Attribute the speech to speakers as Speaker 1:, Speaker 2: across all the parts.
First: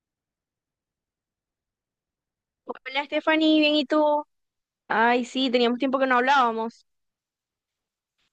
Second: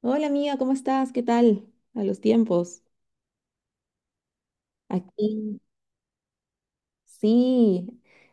Speaker 1: Hola amiga, ¿cómo estás? ¿Qué tal? A los tiempos.
Speaker 2: Hola, Stephanie, bien, ¿y tú? Ay,
Speaker 1: Aquí,
Speaker 2: sí, teníamos tiempo que no hablábamos.
Speaker 1: sí.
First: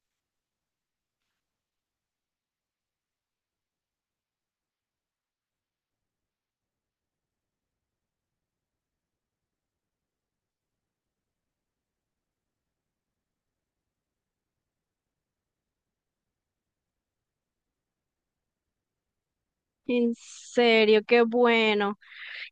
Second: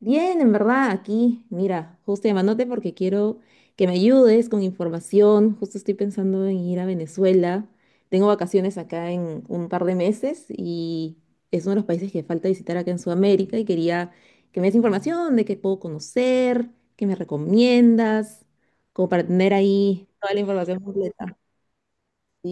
Speaker 1: Bien, en verdad, aquí. Mira, justo llamándote porque quiero que me ayudes con información. Justo estoy pensando en ir a Venezuela. Tengo vacaciones acá en un par de meses y es uno de los países que falta visitar acá en Sudamérica y quería que me des información de qué puedo conocer, qué me recomiendas, como para tener ahí
Speaker 2: En
Speaker 1: toda la información
Speaker 2: serio, qué
Speaker 1: completa.
Speaker 2: bueno.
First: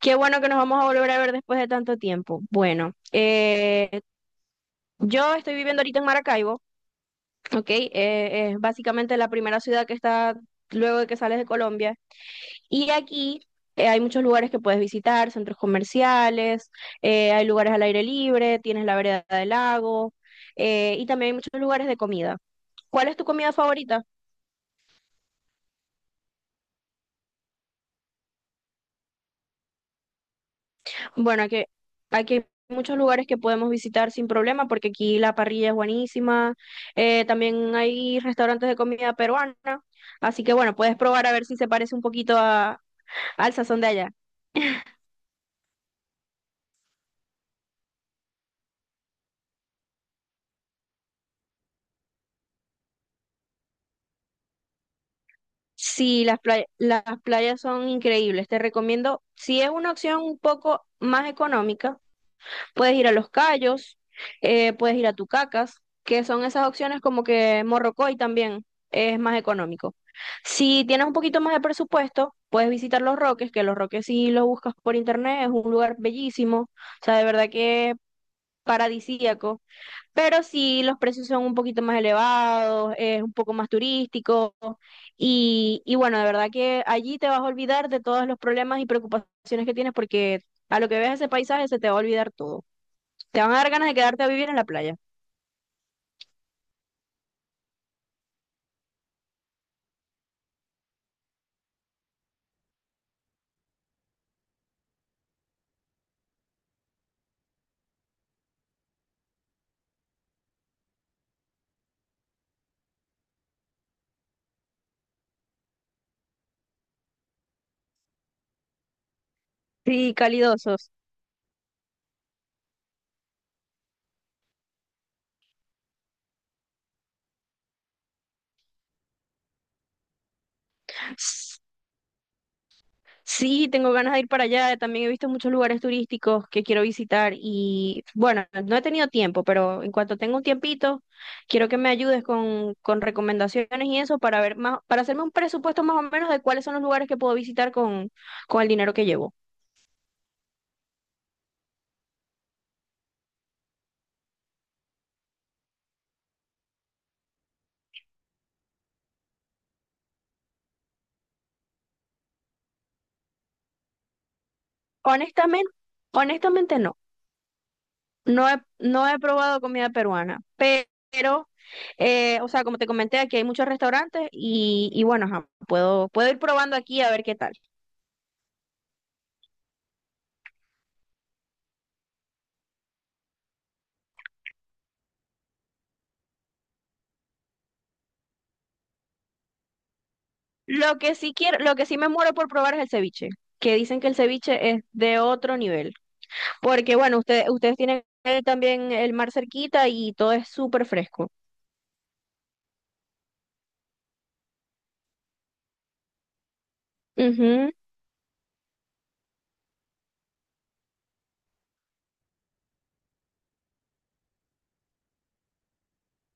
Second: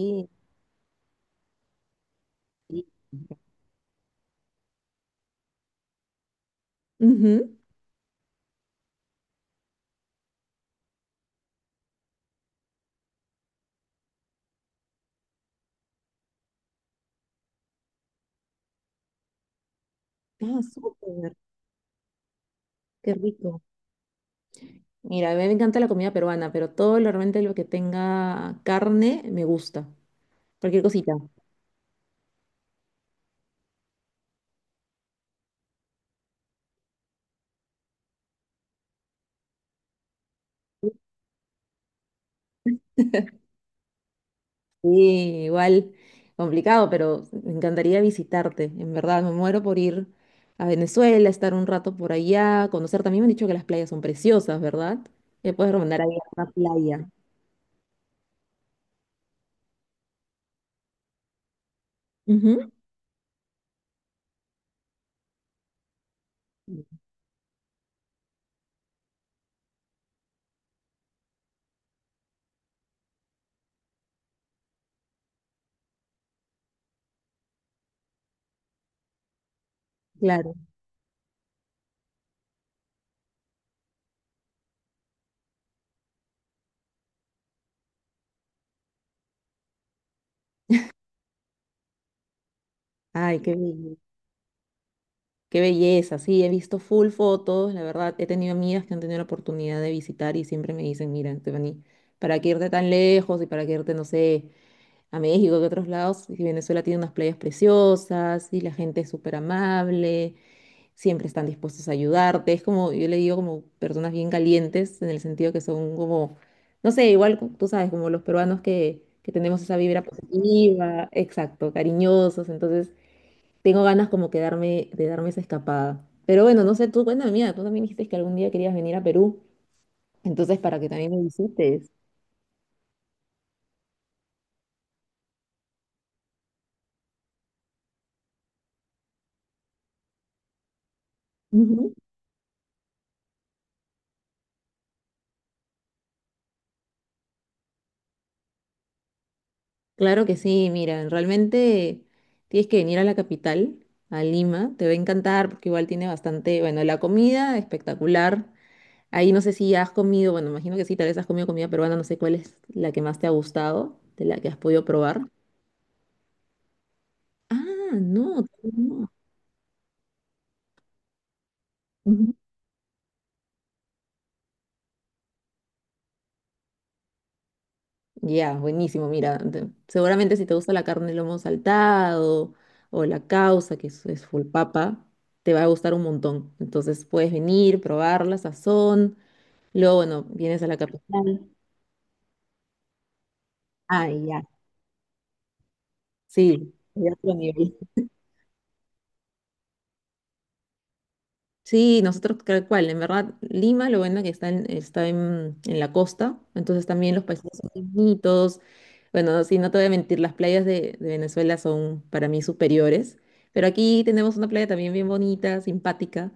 Speaker 2: Qué bueno que nos vamos a volver a ver después de tanto tiempo.
Speaker 1: Sí.
Speaker 2: Bueno, yo estoy viviendo ahorita en Maracaibo,
Speaker 1: Ujú.
Speaker 2: ¿ok? Es básicamente la primera ciudad que está luego de que sales de Colombia. Y aquí hay muchos lugares que puedes visitar, centros comerciales, hay lugares al aire libre, tienes la vereda del lago,
Speaker 1: Ah,
Speaker 2: y también hay
Speaker 1: súper.
Speaker 2: muchos lugares de comida. ¿Cuál
Speaker 1: Qué
Speaker 2: es tu comida
Speaker 1: rico.
Speaker 2: favorita?
Speaker 1: Mira, a mí me encanta la comida peruana, pero realmente lo que tenga carne me gusta. Cualquier cosita.
Speaker 2: Bueno, aquí hay muchos lugares que podemos visitar sin problema porque aquí la parrilla es buenísima. También hay restaurantes de comida peruana. Así que bueno, puedes probar a ver si se parece un poquito a, al sazón de allá.
Speaker 1: Sí, igual, complicado, pero me encantaría visitarte. En verdad, me muero por ir a Venezuela, estar un rato por allá, conocer. También me han dicho que las playas son preciosas, ¿verdad? Me puedes recomendar ahí
Speaker 2: Sí,
Speaker 1: una
Speaker 2: las
Speaker 1: playa.
Speaker 2: playas son increíbles. Te recomiendo, si es una opción un poco más económica,
Speaker 1: Ujú.
Speaker 2: puedes ir a Los Cayos, puedes ir a Tucacas, que son esas opciones como que Morrocoy también es más económico. Si tienes un poquito más de presupuesto, puedes visitar Los Roques, que Los Roques si lo buscas por internet, es un lugar bellísimo, o sea, de verdad que es paradisíaco, pero
Speaker 1: Claro.
Speaker 2: si los precios son un poquito más elevados, es un poco más turístico y bueno, de verdad que allí te vas a olvidar de todos los problemas y preocupaciones que tienes porque a lo que veas ese paisaje se te va a olvidar todo.
Speaker 1: Ay,
Speaker 2: Te van
Speaker 1: qué
Speaker 2: a dar ganas de
Speaker 1: bello.
Speaker 2: quedarte a vivir en la playa.
Speaker 1: Qué belleza, sí, he visto full fotos, la verdad, he tenido amigas que han tenido la oportunidad de visitar y siempre me dicen, mira, Stephanie, ¿para qué irte tan lejos y para qué irte, no sé, a México que otros lados? Y Venezuela tiene unas playas preciosas y la gente es súper amable, siempre están dispuestos a ayudarte, es como, yo le digo como personas bien calientes en el sentido que son como, no sé, igual tú sabes, como los peruanos que tenemos esa vibra
Speaker 2: Sí, calidosos.
Speaker 1: positiva, exacto, cariñosos, entonces... Tengo ganas como que darme- de darme esa escapada. Pero bueno, no sé, tú, cuéntame mía, tú también dijiste que algún día querías venir a Perú, entonces para que también me
Speaker 2: S-
Speaker 1: visites.
Speaker 2: Sí, tengo ganas de ir para allá. También he visto muchos lugares turísticos que quiero visitar y bueno, no he tenido tiempo, pero en cuanto tenga un tiempito, quiero que me
Speaker 1: Ujú.
Speaker 2: ayudes con recomendaciones y eso para ver más, para hacerme un presupuesto más o menos de cuáles son los lugares que puedo visitar con el dinero que llevo.
Speaker 1: Claro que sí, mira, realmente tienes que venir a la capital, a Lima, te va a encantar porque igual tiene bastante, bueno, la comida espectacular. Ahí no sé si has comido, bueno, imagino que sí, tal vez has comido comida peruana, no sé cuál es la que más te ha gustado, de la que has podido probar.
Speaker 2: Honestamente, honestamente no.
Speaker 1: Ah, no,
Speaker 2: No he probado comida peruana, pero,
Speaker 1: no.
Speaker 2: o sea, como te comenté, aquí hay muchos restaurantes y bueno, ajá, puedo ir probando aquí a ver qué tal.
Speaker 1: Ya, buenísimo. Mira, seguramente si te gusta la carne, el lomo saltado o la causa, que es full papa, te va a gustar un montón. Entonces puedes venir, probar la sazón. Luego, bueno, vienes a la
Speaker 2: Lo que sí
Speaker 1: capital.
Speaker 2: quiero, lo que sí me muero por probar es el ceviche, que dicen
Speaker 1: Ah,
Speaker 2: que el
Speaker 1: ya.
Speaker 2: ceviche es de otro nivel,
Speaker 1: Sí,
Speaker 2: porque
Speaker 1: ya
Speaker 2: bueno,
Speaker 1: otro
Speaker 2: ustedes
Speaker 1: nivel.
Speaker 2: tienen el- también el mar cerquita y todo es súper fresco.
Speaker 1: Sí, nosotros tal cual, en verdad, Lima, lo bueno que está en la costa, entonces también los paisajes son
Speaker 2: Ujú.
Speaker 1: bonitos. Bueno, sí, no te voy a mentir, las playas de Venezuela son para mí superiores, pero aquí tenemos una playa también bien bonita, simpática,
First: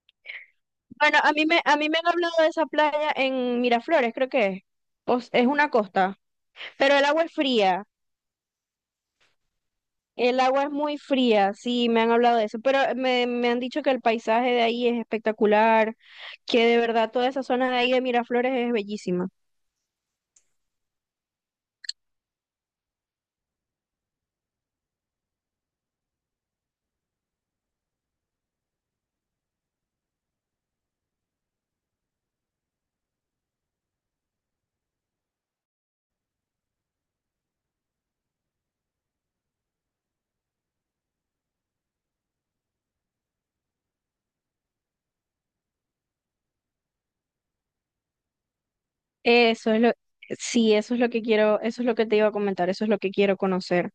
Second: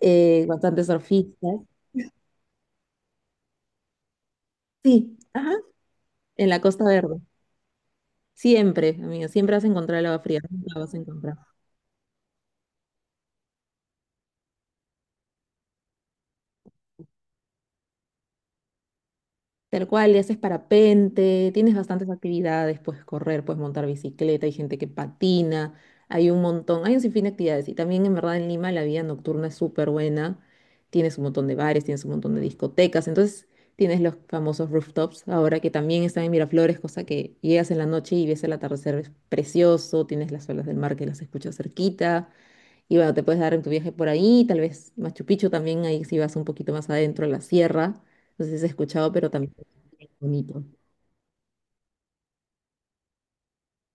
Speaker 1: bastantes
Speaker 2: Bueno,
Speaker 1: surfistas.
Speaker 2: a mí me han hablado de esa playa en Miraflores, creo que es.
Speaker 1: Sí,
Speaker 2: Pues, es
Speaker 1: ajá,
Speaker 2: una costa,
Speaker 1: en la Costa
Speaker 2: pero el
Speaker 1: Verde.
Speaker 2: agua es fría.
Speaker 1: Siempre, amiga, siempre vas a encontrar el agua
Speaker 2: El
Speaker 1: fría,
Speaker 2: agua es
Speaker 1: nunca vas a
Speaker 2: muy
Speaker 1: encontrar.
Speaker 2: fría, sí, me han hablado de eso, pero me han dicho que el paisaje de ahí es espectacular, que de verdad toda esa zona de ahí de Miraflores es bellísima.
Speaker 1: Tal cual, y haces parapente, tienes bastantes actividades, puedes correr, puedes montar bicicleta, hay gente que patina, hay un montón, hay un sinfín de actividades. Y también en verdad en Lima la vida nocturna es súper buena, tienes un montón de bares, tienes un montón de discotecas, entonces tienes los famosos rooftops ahora que también están en Miraflores, cosa que llegas en la noche y ves el atardecer, es precioso, tienes las olas del mar que las escuchas cerquita. Y bueno, te puedes dar en tu viaje por ahí, tal vez Machu Picchu también, ahí si vas un poquito más adentro a la sierra. No sé si has escuchado, pero también
Speaker 2: Eso es lo,
Speaker 1: es bonito.
Speaker 2: sí, eso es lo que quiero, eso es lo que te iba a comentar, eso es lo que quiero conocer.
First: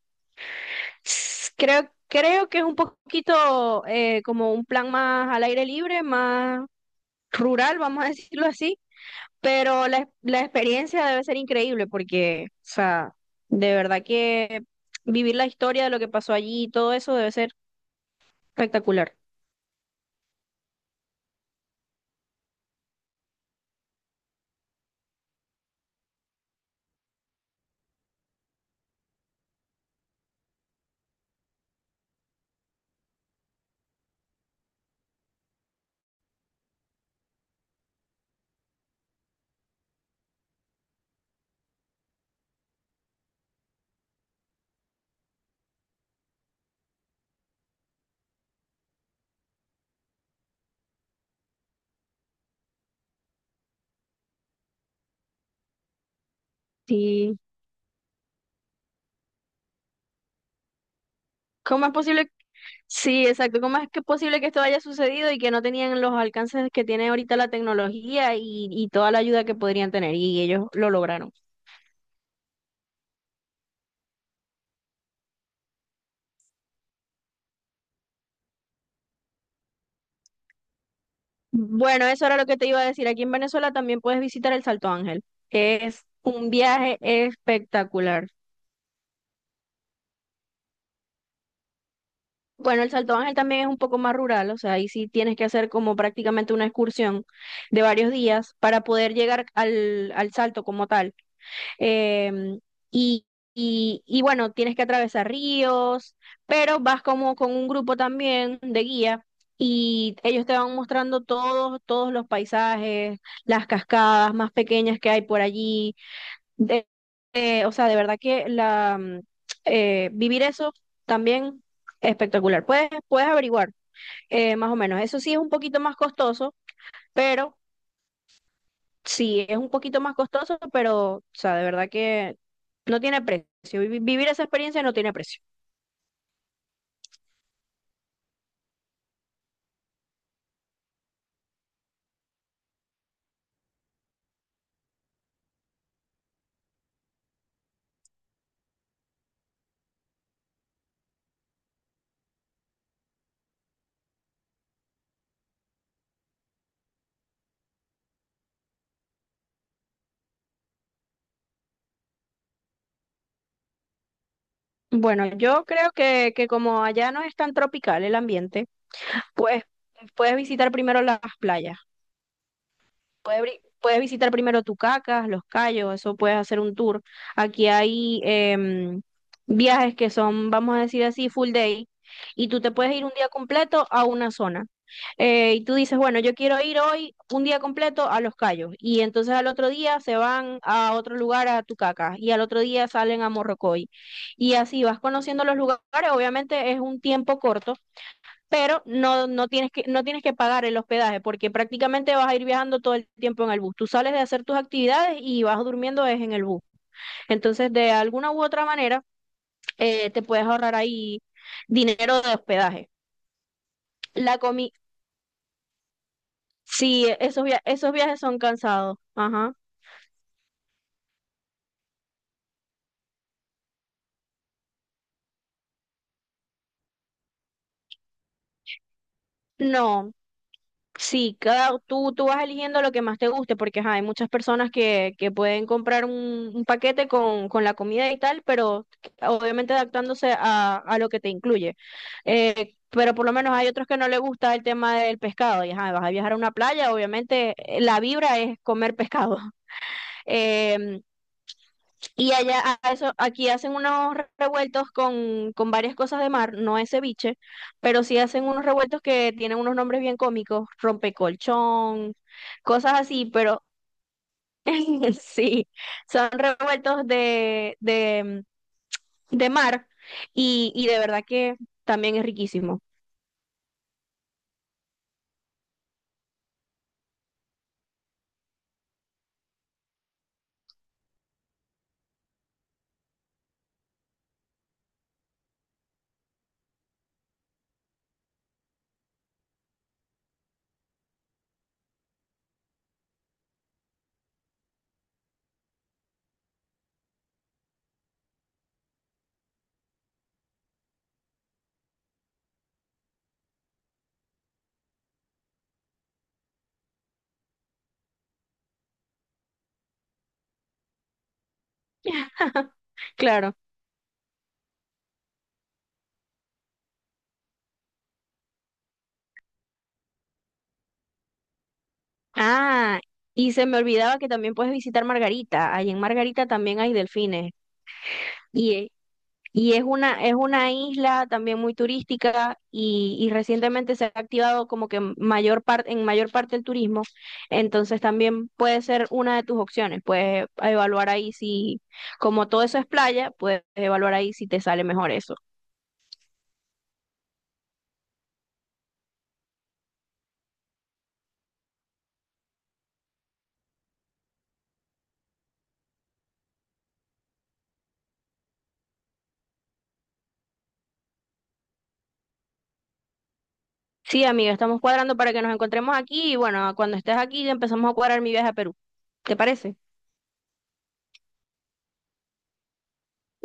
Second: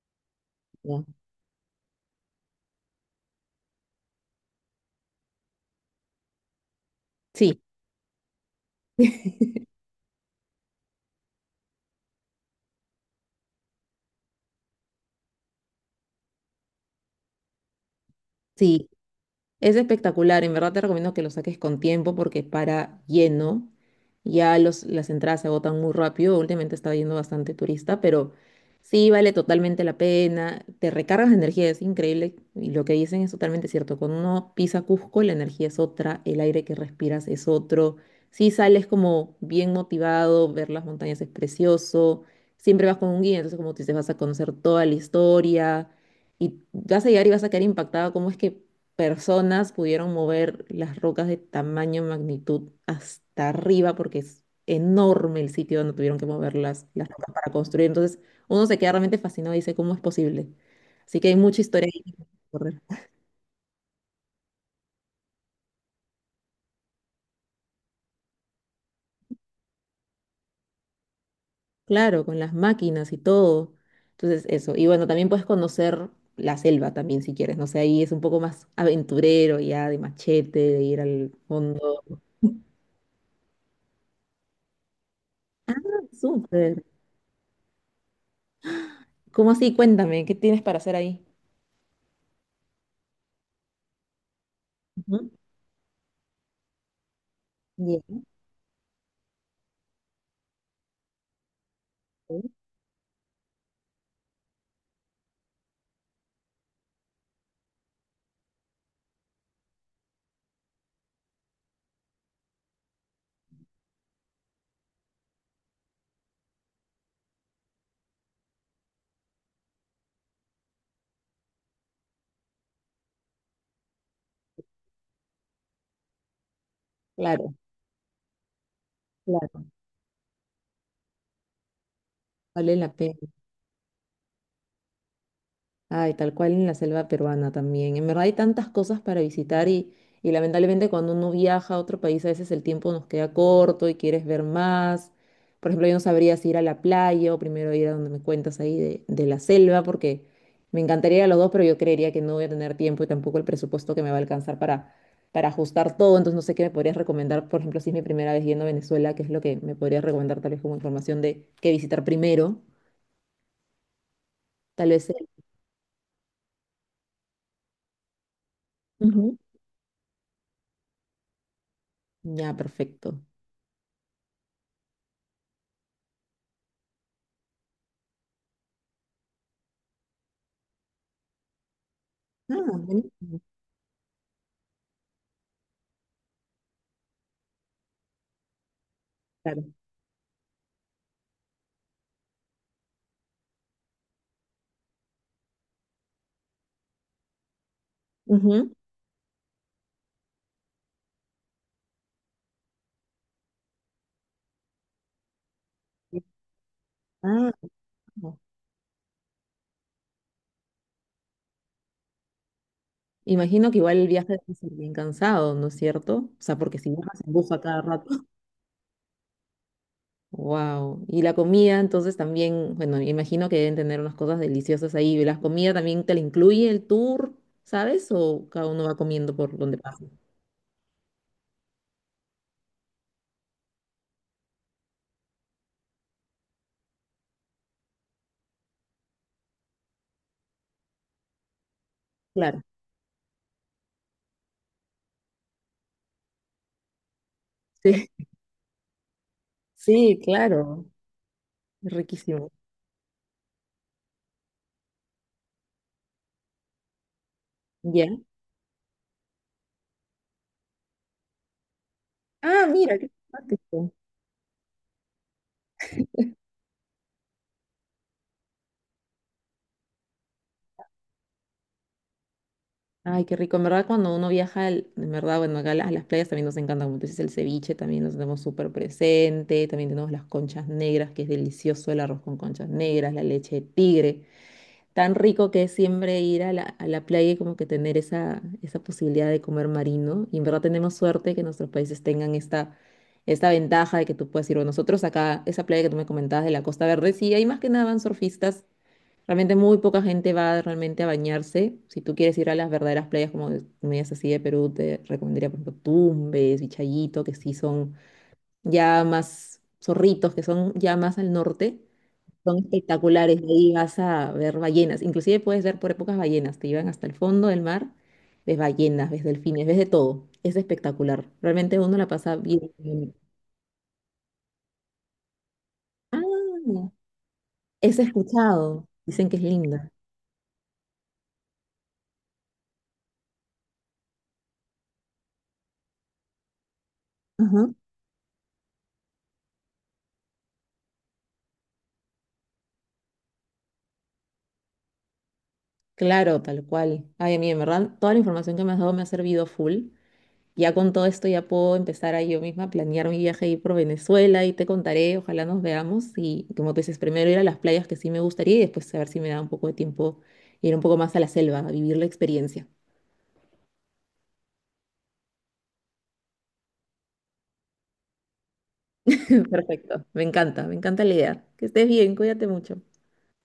Speaker 1: ¿Ya?
Speaker 2: Creo que es un poquito como un plan más al aire libre, más
Speaker 1: Sí,
Speaker 2: rural, vamos a decirlo así. Pero la experiencia debe ser increíble porque, o sea, de verdad que vivir la historia de lo que pasó allí y todo eso debe ser
Speaker 1: sí.
Speaker 2: espectacular.
Speaker 1: Es espectacular, en verdad te recomiendo que lo saques con tiempo porque para lleno, ya las entradas se agotan muy rápido, últimamente está yendo bastante turista, pero sí vale totalmente la pena, te recargas de energía, es increíble y lo que dicen es totalmente cierto, cuando uno pisa Cusco la energía es otra, el aire que respiras es otro, sí sales como bien motivado, ver las montañas es precioso, siempre vas con un guía, entonces como tú dices vas a conocer toda la historia y vas a llegar y vas a quedar impactado, cómo es que personas pudieron mover las rocas de tamaño, magnitud hasta arriba, porque es enorme el sitio donde tuvieron que mover las rocas
Speaker 2: Sí.
Speaker 1: para construir. Entonces, uno se queda realmente fascinado y dice, ¿cómo es posible? Así que hay mucha
Speaker 2: ¿Cómo
Speaker 1: historia
Speaker 2: es
Speaker 1: ahí que
Speaker 2: posible?
Speaker 1: correr.
Speaker 2: Sí, exacto. ¿Cómo es que es posible que esto haya sucedido y que no tenían los alcances que tiene ahorita la tecnología y toda la ayuda que podrían tener? Y ellos lo lograron.
Speaker 1: Claro, con las máquinas y todo. Entonces, eso. Y bueno, también puedes conocer la selva también si quieres. No sé, ahí es un poco más aventurero ya, de machete, de ir al fondo.
Speaker 2: Bueno, eso era lo que te iba a decir. Aquí en Venezuela también puedes visitar el Salto Ángel,
Speaker 1: Ah,
Speaker 2: que es un
Speaker 1: súper.
Speaker 2: viaje espectacular.
Speaker 1: ¿Cómo así? Cuéntame, ¿qué tienes para hacer ahí?
Speaker 2: Bueno, el Salto Ángel también es un poco más rural, o sea, ahí sí
Speaker 1: Ujú.
Speaker 2: tienes que hacer como prácticamente una excursión de varios
Speaker 1: Bien,
Speaker 2: días para poder llegar al, al Salto como tal.
Speaker 1: ok.
Speaker 2: Em, y, y bueno, tienes que atravesar ríos, pero vas como con un grupo también de guía y ellos te van mostrando todos los paisajes, las cascadas más pequeñas que hay por allí de, o sea, de verdad que la, vivir eso también es espectacular. Puedes averiguar más o menos. Eso sí es un poquito más costoso,
Speaker 1: Claro,
Speaker 2: pero sí es
Speaker 1: claro.
Speaker 2: un poquito más costoso, pero, o sea, de verdad que
Speaker 1: Vale la
Speaker 2: no
Speaker 1: pena.
Speaker 2: tiene precio. Vivir esa experiencia no tiene precio.
Speaker 1: Ay, tal cual en la selva peruana también. En verdad hay tantas cosas para visitar y lamentablemente cuando uno viaja a otro país a veces el tiempo nos queda corto y quieres ver más. Por ejemplo, yo no sabría si ir a la playa o primero ir a donde me cuentas ahí de la selva porque me encantaría ir a los dos, pero yo creería que no voy a tener tiempo y tampoco el presupuesto que me va a alcanzar para ajustar todo. Entonces no sé qué me podrías recomendar, por ejemplo, si es mi primera vez yendo a Venezuela, qué es lo que me podrías recomendar tal vez como información de qué visitar primero. Tal vez...
Speaker 2: Bueno,
Speaker 1: el-
Speaker 2: yo creo que como allá no es tan tropical el ambiente,
Speaker 1: Ujú.
Speaker 2: pues puedes visitar primero las playas.
Speaker 1: Ya, perfecto.
Speaker 2: Puedes, puedes visitar primero Tucacas, Los Cayos, eso puedes hacer un tour. Aquí hay viajes que son, vamos a decir así, full day, y
Speaker 1: Ah,
Speaker 2: tú te puedes ir un día
Speaker 1: buenísimo,
Speaker 2: completo a una zona. Y tú dices, bueno, yo quiero ir hoy un día completo a Los Cayos, y entonces al
Speaker 1: claro.
Speaker 2: otro día se van a otro lugar, a Tucacas, y al otro día salen a Morrocoy. Y así vas conociendo los lugares, obviamente es un tiempo corto,
Speaker 1: Ujú.
Speaker 2: pero no tienes no tienes que pagar el hospedaje porque prácticamente vas a ir viajando todo el tiempo en el bus. Tú sales de hacer tus actividades y vas durmiendo es en el bus.
Speaker 1: Ah,
Speaker 2: Entonces, de alguna
Speaker 1: no.
Speaker 2: u otra manera, te puedes ahorrar ahí dinero de hospedaje.
Speaker 1: Imagino que igual el viaje
Speaker 2: La
Speaker 1: debe ser
Speaker 2: comi
Speaker 1: bien cansado, ¿no es cierto? O sea, porque si
Speaker 2: sí,
Speaker 1: viajas en bus a cada
Speaker 2: esos
Speaker 1: rato.
Speaker 2: viajes son cansados. Ajá.
Speaker 1: Wow. Y la comida, entonces también, bueno, imagino que deben tener unas cosas deliciosas ahí. ¿La comida también te la incluye el tour, sabes? ¿O cada uno va comiendo por donde pasa?
Speaker 2: No, sí, tú vas eligiendo lo que más te guste, porque ajá, hay muchas personas que pueden comprar un paquete con la comida y tal, pero obviamente adaptándose a lo que te incluye.
Speaker 1: Claro.
Speaker 2: Pero por lo menos hay otros que no les gusta el tema del pescado, y ajá, vas a viajar a una playa, obviamente la
Speaker 1: Sí,
Speaker 2: vibra es comer pescado.
Speaker 1: sí, claro.
Speaker 2: Y
Speaker 1: Riquísimo.
Speaker 2: allá, a eso, aquí hacen unos revueltos con varias cosas de mar, no es ceviche, pero sí
Speaker 1: Ya.
Speaker 2: hacen unos revueltos que tienen unos nombres bien cómicos, rompecolchón,
Speaker 1: Ah,
Speaker 2: cosas
Speaker 1: mira, qué
Speaker 2: así, pero
Speaker 1: simpático.
Speaker 2: sí, son revueltos de mar y de verdad que también es riquísimo.
Speaker 1: Ay, qué rico. En verdad, cuando uno viaja, en verdad, bueno, acá las playas también nos encantan. Como tú dices, el ceviche también nos tenemos súper presente. También tenemos las conchas negras, que es delicioso el arroz con conchas negras, la leche de tigre. Tan rico que es siempre ir a a la playa y como que tener esa, esa posibilidad de comer marino. Y en verdad tenemos suerte que nuestros países tengan esta ventaja de que tú puedes ir. Bueno, nosotros acá, esa playa que tú me comentabas de la Costa Verde, sí, hay más que nada van surfistas. Realmente muy poca gente va realmente a bañarse. Si tú quieres ir a las verdaderas playas como medias así de Perú, te recomendaría, por ejemplo, Tumbes, Vichayito, que sí son ya más zorritos, que son ya más al norte. Son espectaculares.
Speaker 2: Claro.
Speaker 1: Ahí vas a ver ballenas. Inclusive puedes ver por épocas ballenas. Te llevan hasta el fondo del mar. Ves ballenas, ves delfines, ves de todo. Es espectacular. Realmente uno la pasa
Speaker 2: Ah,
Speaker 1: bien.
Speaker 2: y se me olvidaba que también puedes visitar Margarita, ahí en
Speaker 1: Ah,
Speaker 2: Margarita también hay delfines.
Speaker 1: es escuchado.
Speaker 2: Y
Speaker 1: Dicen que es linda.
Speaker 2: Es una isla también muy turística y recientemente se ha activado como que mayor parte, en mayor parte el turismo.
Speaker 1: Ajá.
Speaker 2: Entonces también puede ser una de tus opciones. Puedes evaluar ahí si, como todo eso es playa, puedes evaluar ahí si te sale mejor eso.
Speaker 1: Claro, tal cual. Ay, a mí, en verdad, toda la información que me has dado me ha servido full. Ya con todo esto ya puedo empezar a yo misma a planear mi viaje ahí por Venezuela y te contaré, ojalá nos veamos. Y como tú dices, primero ir a las playas que sí me gustaría y después a ver si me da un poco de tiempo ir un poco más a la selva, a vivir la experiencia.
Speaker 2: Sí, amiga, estamos cuadrando para que nos encontremos aquí y bueno, cuando estés aquí empezamos a cuadrar mi viaje a Perú. ¿Te parece?
Speaker 1: Perfecto, me encanta la idea. Que estés bien, cuídate mucho.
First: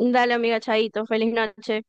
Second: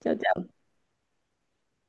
Speaker 1: Chao, chao.
Speaker 2: amiga. Chaito, feliz noche.